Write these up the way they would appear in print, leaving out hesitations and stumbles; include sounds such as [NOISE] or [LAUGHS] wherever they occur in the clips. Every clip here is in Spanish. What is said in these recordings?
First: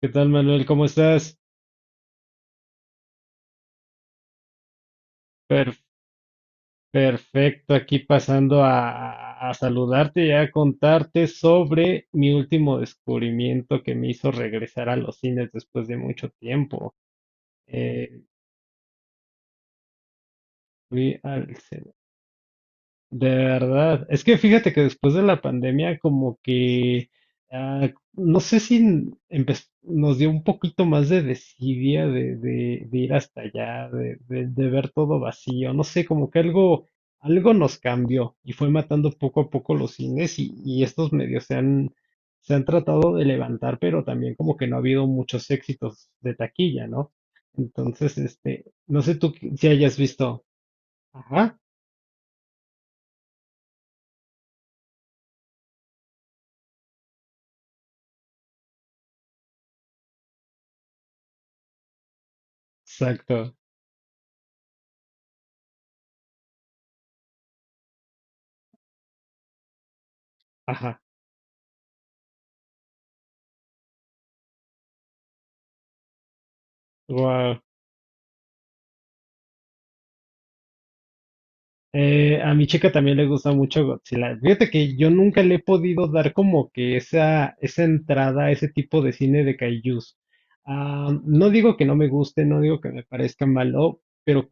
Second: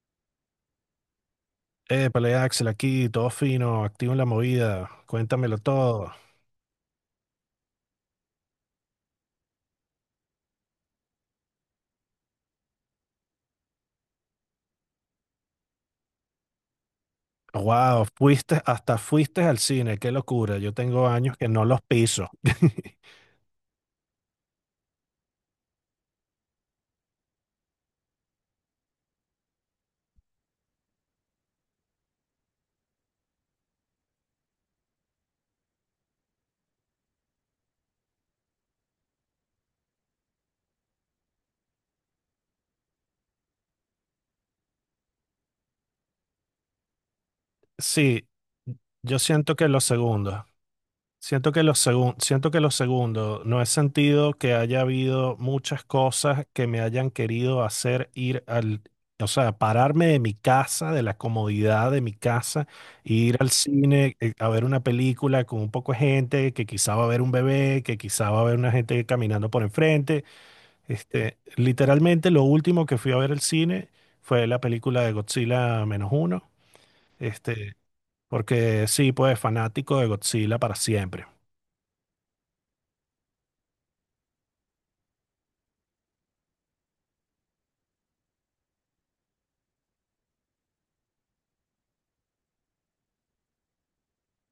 ¿Qué tal, Manuel? ¿Cómo estás? Épale, Axel, aquí, todo fino, activo en la movida, cuéntamelo Per- todo. perfecto, aquí pasando a saludarte y a contarte sobre mi último descubrimiento que me hizo regresar a los cines después de mucho tiempo. Wow, Eh, fuiste, hasta fuiste al cine, qué locura, yo tengo Fui años que al no los cine. piso. [LAUGHS] De verdad, es que fíjate que después de la pandemia como que, no sé si nos dio un poquito más de desidia de ir hasta allá, de ver todo vacío, no sé, como que algo, algo nos cambió y fue matando poco a poco los cines y estos medios se han tratado de levantar, pero también como que no ha habido muchos éxitos de taquilla, ¿no? Entonces, Sí, este, no sé yo tú siento que si los hayas segundos. visto. Ajá, Siento que lo segundo, no he sentido que haya habido muchas cosas que me hayan querido hacer ir al, o sea, pararme de mi casa, de la comodidad de mi casa, e ir al exacto. cine a ver una película con un poco de gente, que quizá va a haber un bebé, que quizá va a haber una gente caminando por enfrente. Ajá. Literalmente lo último que fui a ver al cine fue la película de Godzilla menos uno, Wow. este, porque sí, pues fanático de Godzilla para siempre. A mi chica también le gusta mucho Godzilla. Fíjate que yo nunca le he podido dar como que esa entrada a ese tipo de cine de kaijus. Ah, no digo que no me guste, no digo que me parezca malo, pero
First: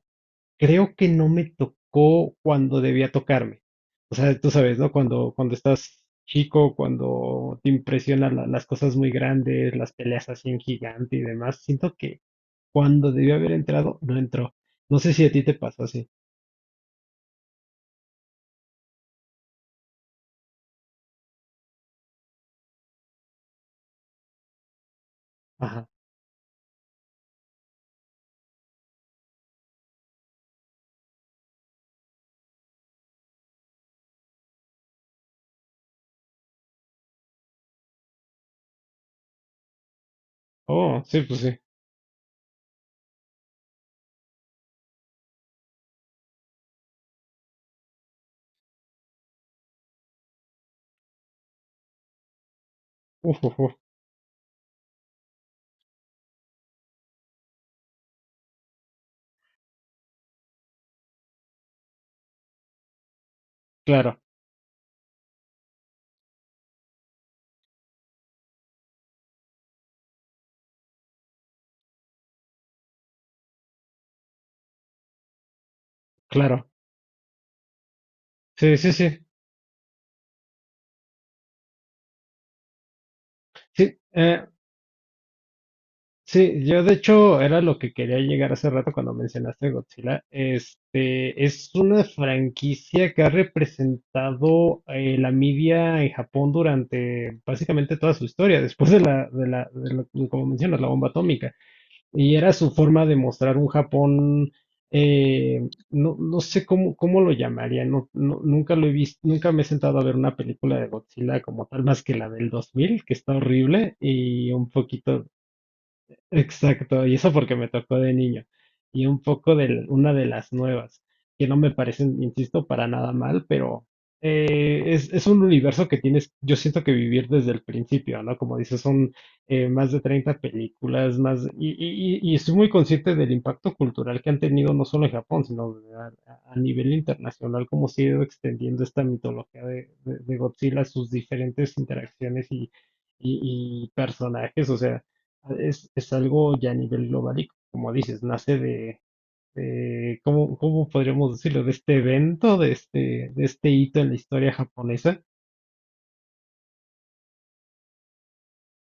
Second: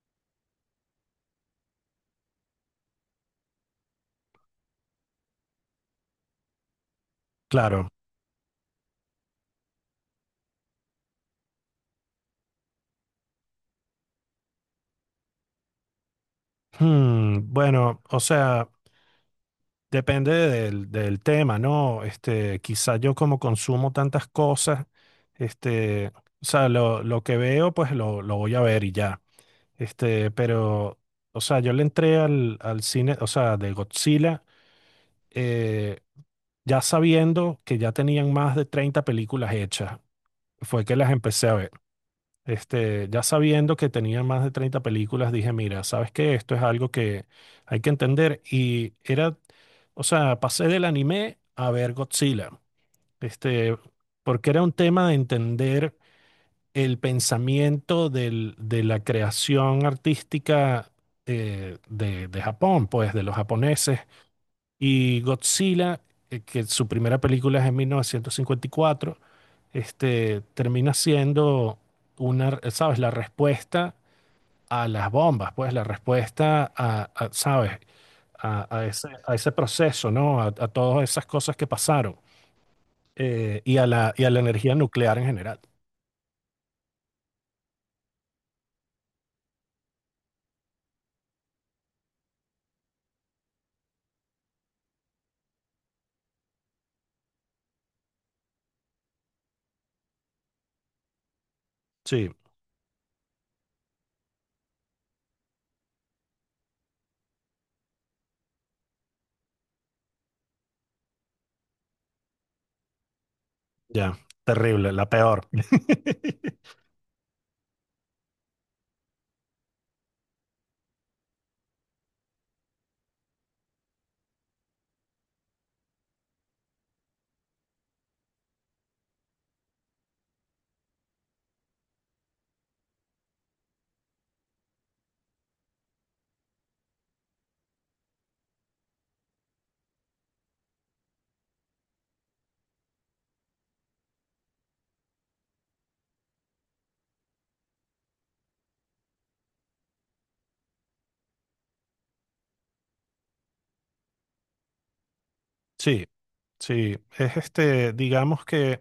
creo que no me tocó cuando debía tocarme. O sea, tú sabes, ¿no? Cuando, cuando estás chico, cuando te Claro. impresionan las cosas muy grandes, las peleas así en gigante y demás, siento que cuando debía haber entrado, no entró. No sé si a ti te pasó así. Bueno, o sea, depende del tema, ¿no? Quizá yo como consumo tantas cosas, Ajá. este, o sea, lo que veo, pues lo voy a ver y ya. Este, pero, o sea, yo le entré al cine, o sea, de Godzilla, eh, ya sabiendo que ya tenían más de 30 películas hechas. Fue que Oh, las sí, pues empecé a sí. ver. Ya sabiendo que tenía más de 30 películas, dije, mira, sabes que esto es algo que hay que entender. Y era, o sea, pasé del anime a ver Godzilla. Uf, uf, uf. Este, Porque era un tema de entender de la creación artística de Japón, pues, de los japoneses. Claro, Y Godzilla, que su primera película es en 1954, termina siendo una, ¿sabes? La respuesta a las bombas, pues la claro. respuesta ¿sabes? Sí, A sí, ese, sí. a ese proceso, ¿no? A todas esas cosas que pasaron Sí, y a la energía nuclear en general. sí, yo de hecho era lo que quería llegar hace rato cuando mencionaste Godzilla. Este es una franquicia que ha representado la media en Japón durante básicamente toda su historia, después de la como mencionas, la bomba atómica. Sí, Y era su forma de mostrar un Japón, no, no sé cómo, cómo lo llamaría, no, nunca lo he visto, nunca me he sentado a ver una película de Godzilla como tal, más que la del 2000, que está horrible, ya, y un terrible, la poquito. peor. [LAUGHS] Exacto, y eso porque me tocó de niño. Y un poco de una de las nuevas, que no me parecen, insisto, para nada mal, pero es un universo que tienes, yo siento que vivir desde el principio, ¿no? Como dices, son más de 30 películas, más, y, y estoy muy consciente del impacto cultural que han tenido no solo en Japón, sino a nivel internacional, cómo se ha ido extendiendo esta mitología de, de Godzilla, sus diferentes interacciones y, y personajes, o sea es algo ya a nivel global y como dices, nace de, ¿cómo, cómo podríamos decirlo? De este evento, de este hito en la historia japonesa. Sí, sí, es digamos que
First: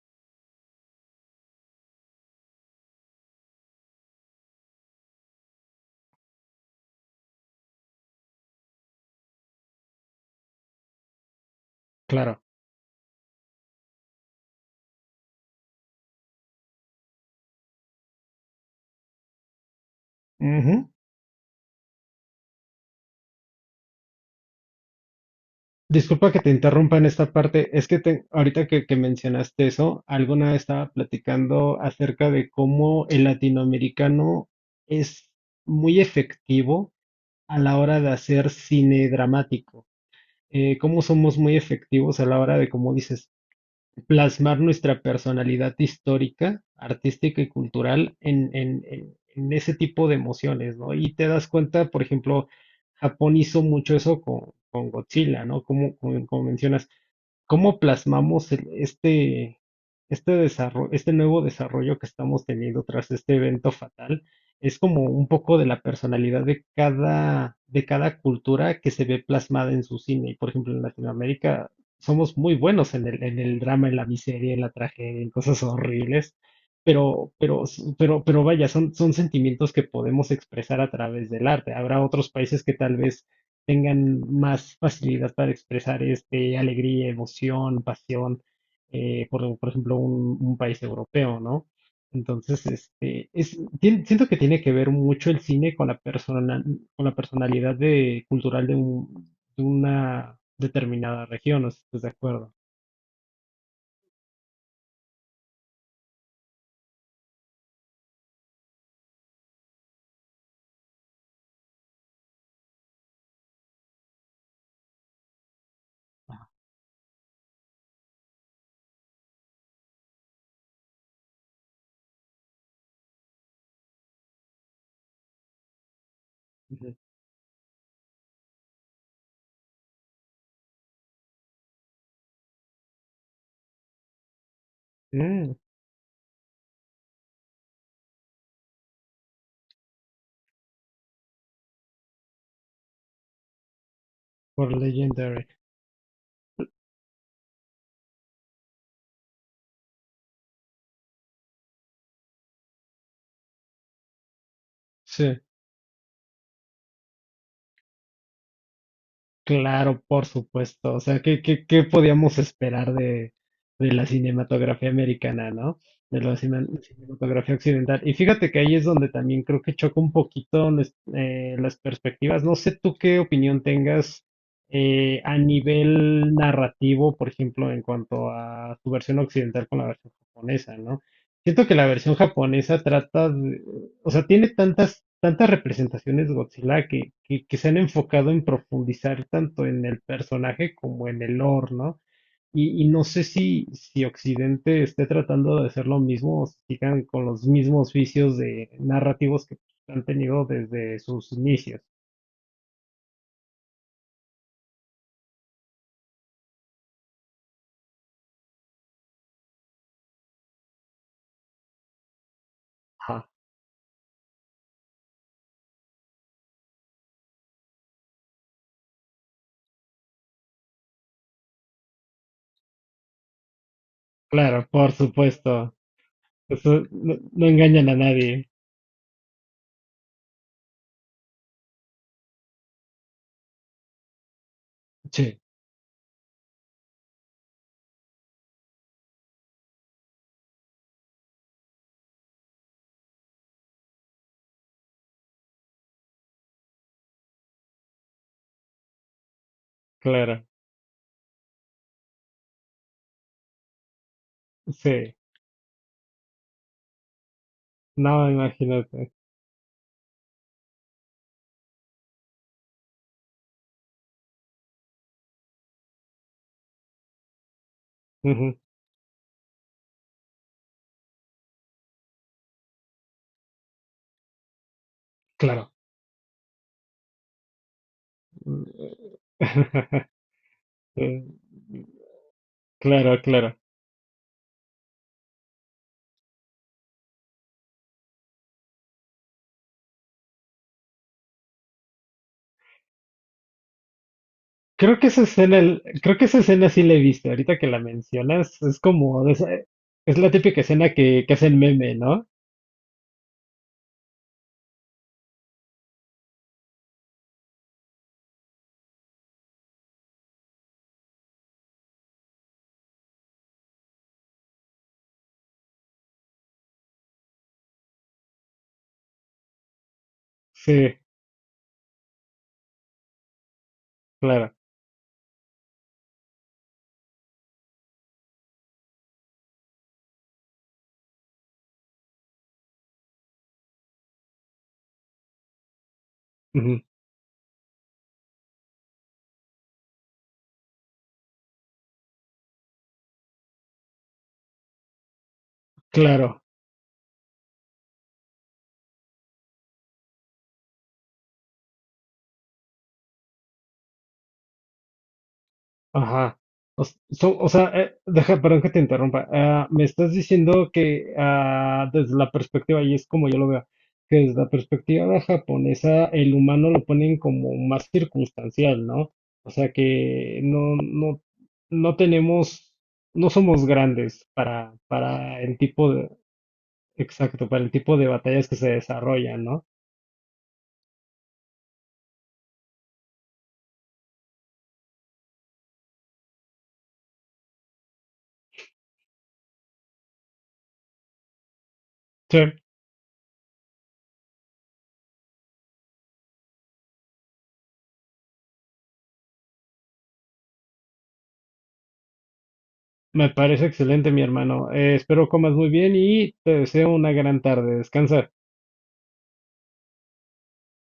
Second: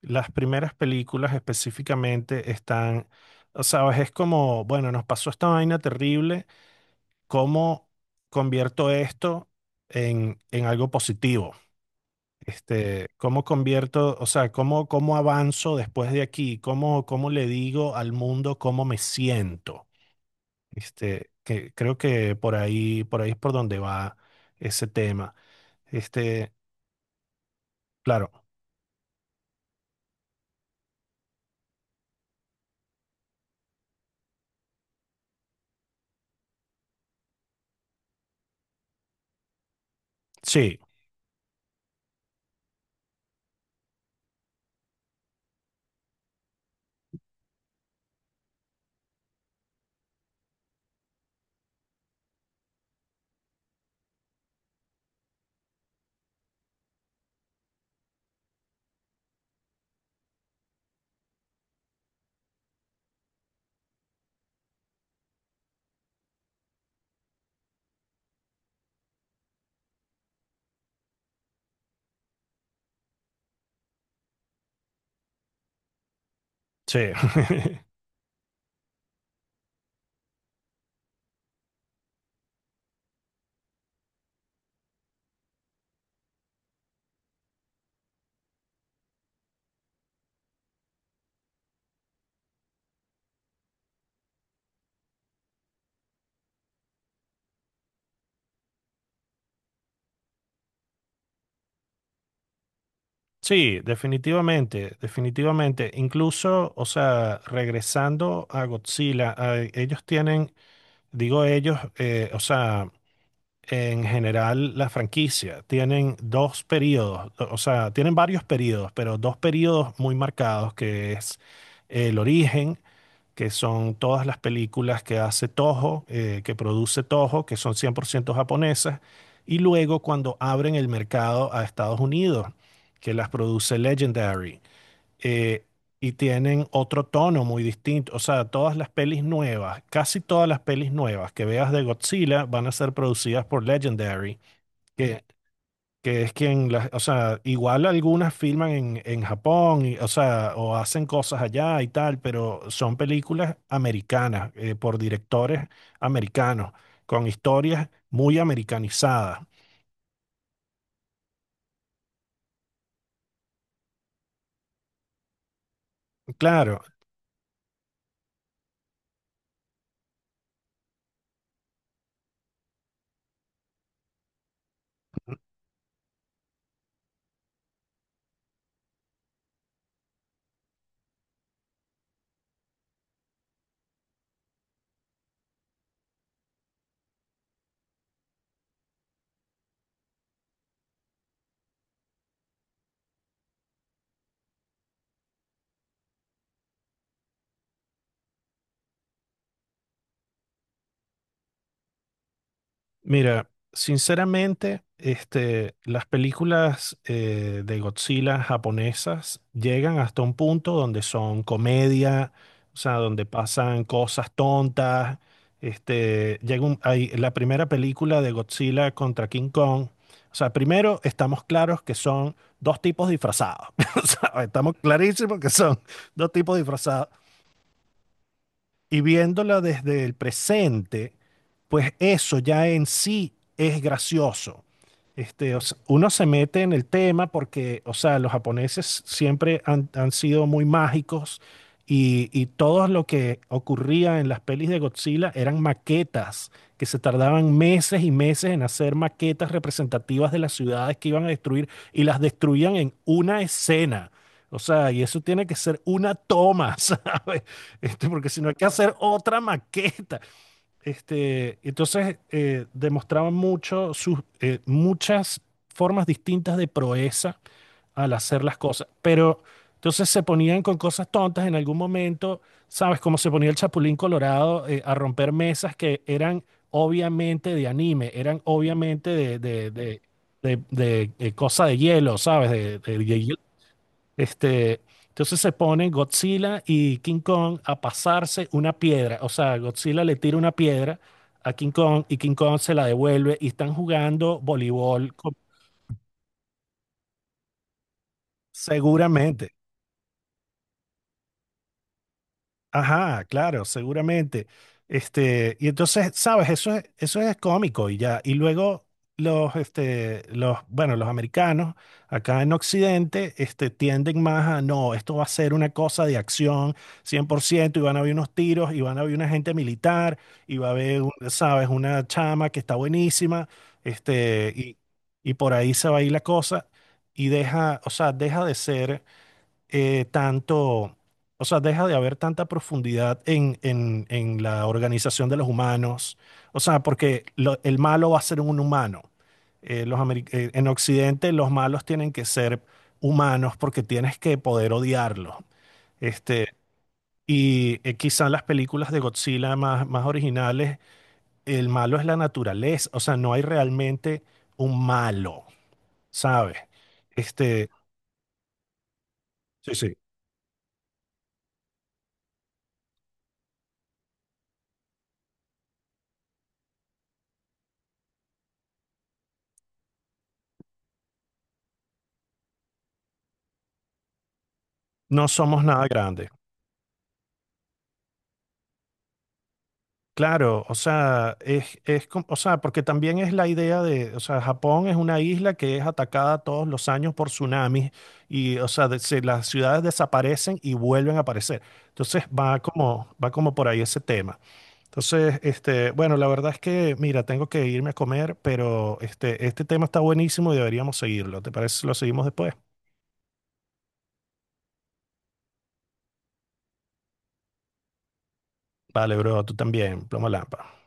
las primeras películas específicamente están, o sabes, es como, bueno, nos pasó esta vaina terrible, ¿cómo convierto esto en algo positivo? Claro. ¿Cómo convierto, o sea, cómo avanzo después de aquí? Cómo le digo al mundo cómo me siento? Ujú. Que creo que por ahí es por donde va ese tema. Disculpa que te Este, interrumpa en esta parte. Es que claro, ahorita que mencionaste eso, alguna vez estaba platicando acerca de cómo el latinoamericano es muy efectivo a la hora de hacer cine dramático. sí, Cómo somos muy efectivos a la hora de, como dices, plasmar nuestra personalidad histórica, artística y cultural en, en ese tipo de emociones, ¿no? Y te das cuenta, por ejemplo, Japón hizo mucho eso con Godzilla, ¿no? Como, como, como mencionas cómo plasmamos este desarrollo, este nuevo desarrollo que estamos teniendo tras este evento fatal, es como un poco de la personalidad de cada cultura que se ve plasmada en su cine. Y por ejemplo, en Latinoamérica somos muy buenos en el drama, en la miseria, en la tragedia, en cosas horribles. sí. Pero, [LAUGHS] pero vaya, son, son sentimientos que podemos expresar a través del arte. Habrá otros países que tal vez tengan más facilidad para expresar este, alegría, emoción, pasión, por ejemplo, un país europeo, ¿no? Entonces, este, siento que tiene que ver mucho el cine con la persona, con la personalidad de, cultural de, de una determinada región, no sé si estás de acuerdo. Sí, definitivamente, definitivamente. Incluso, o sea, regresando a Godzilla, ellos tienen, digo ellos, o sea, en general las franquicias tienen dos periodos, o sea, tienen varios periodos, pero dos periodos muy marcados, que es el origen, que son todas las películas que hace Toho, que Ujú. produce Toho, que son 100% japonesas, y luego cuando abren el mercado a Estados Unidos, que las produce Legendary. Mm. eh, y tienen otro tono muy distinto. O sea, todas las pelis nuevas, casi todas las pelis nuevas que veas de Godzilla van a ser producidas por Legendary Por que, Legendary. que es quien las, o sea, igual algunas filman en Japón, o sea, o hacen cosas allá y tal, pero son películas americanas, por Sí. directores americanos, con historias muy americanizadas. Claro, por supuesto. O sea, ¿qué, qué, qué podíamos esperar de la cinematografía americana, ¿no? De la Claro. cinematografía occidental. Y fíjate que ahí es donde también creo que choca un poquito las perspectivas. No sé tú qué opinión tengas a nivel narrativo, por ejemplo, en cuanto a su versión occidental con la versión japonesa, ¿no? Siento que la versión japonesa trata o sea, tiene tantas, tantas representaciones Godzilla que se han enfocado en profundizar tanto en el personaje como en el lore, ¿no? Y no sé si, si Occidente esté tratando de hacer lo mismo o si sigan con los mismos vicios de narrativos que han tenido desde sus inicios. Mira, sinceramente, las películas de Godzilla japonesas llegan hasta un punto donde son comedia, o sea, donde Ajá. pasan cosas tontas. Hay, la primera película de Godzilla contra King Kong. O sea, primero estamos claros que son dos tipos disfrazados. [LAUGHS] O sea, Claro, estamos por clarísimos que supuesto. son dos tipos Eso disfrazados. no, no engañan a nadie. Y viéndola desde el presente pues eso ya en sí es gracioso. Sí, O sea, uno se mete en el tema porque, o sea, los japoneses siempre han sido muy mágicos y todo lo que ocurría en las pelis de Godzilla eran maquetas que se tardaban meses y meses en hacer maquetas representativas de claro. las ciudades que iban a destruir y las destruían en una escena. O sea, y Sí. eso tiene que ser una toma, [LAUGHS] ¿sabes? Porque No, si no hay que hacer imagínate. otra maqueta. Entonces demostraban mucho sus, muchas formas distintas de proeza al hacer Ujú. las cosas, pero entonces se ponían con cosas tontas en algún momento, ¿sabes? Como se ponía el Chapulín Colorado a romper Claro. mesas que eran obviamente de anime, eran obviamente [LAUGHS] Mm, cosa de eh, hielo, ¿sabes? Claro, claro. este, entonces se ponen Godzilla y King Kong a pasarse una piedra. O sea, Godzilla le tira una piedra a King Kong y King Kong se la devuelve y están jugando Creo que voleibol esa con- escena, creo que esa escena sí la he visto. Ahorita que la mencionas, es como de seguramente. es la típica escena que hacen meme, ¿no? Ajá, claro, seguramente. Y entonces, sabes, eso es cómico y ya. Y luego bueno, los americanos acá en Occidente, tienden más a, no, esto va a ser una cosa de acción 100% y van a haber unos tiros y van a haber una gente militar y va a Sí, haber, sabes, una chama que está buenísima, este, claro. y, y por ahí se va a ir la cosa y deja, o sea, deja de ser eh, tanto, o sea, deja de haber tanta profundidad en la organización de los humanos, o sea, Ujú, porque el malo va a ser un humano. En Occidente los malos tienen que ser humanos porque tienes que poder odiarlos. claro. Este, Quizá en las películas de Godzilla más, más originales, el malo es la naturaleza, o sea, no hay realmente un malo, Ajá. ¿sabes? O sea, Este, deja, perdón que te interrumpa. Sí, Me sí. estás diciendo que desde la perspectiva, y es como yo lo veo, que desde la perspectiva japonesa el humano lo ponen como más circunstancial, ¿no? O sea que no, no, no tenemos, no somos grandes No para el somos nada tipo de, grandes. exacto, para el tipo de batallas que se desarrollan, ¿no? Claro, o sea, o sea, porque también es la idea de, o sea, Japón es una isla que es atacada todos los años por tsunamis y, o sea, las ciudades desaparecen y vuelven a aparecer. Entonces Sí, va como por ahí ese tema. Entonces, bueno, la verdad es que, mira, tengo que irme a comer, pero este tema está buenísimo y deberíamos seguirlo. ¿Te parece si lo seguimos después? me parece excelente, mi hermano. Espero comas muy bien y te deseo una gran tarde. Descansa. Vale, bro, tú también, plomo lámpara.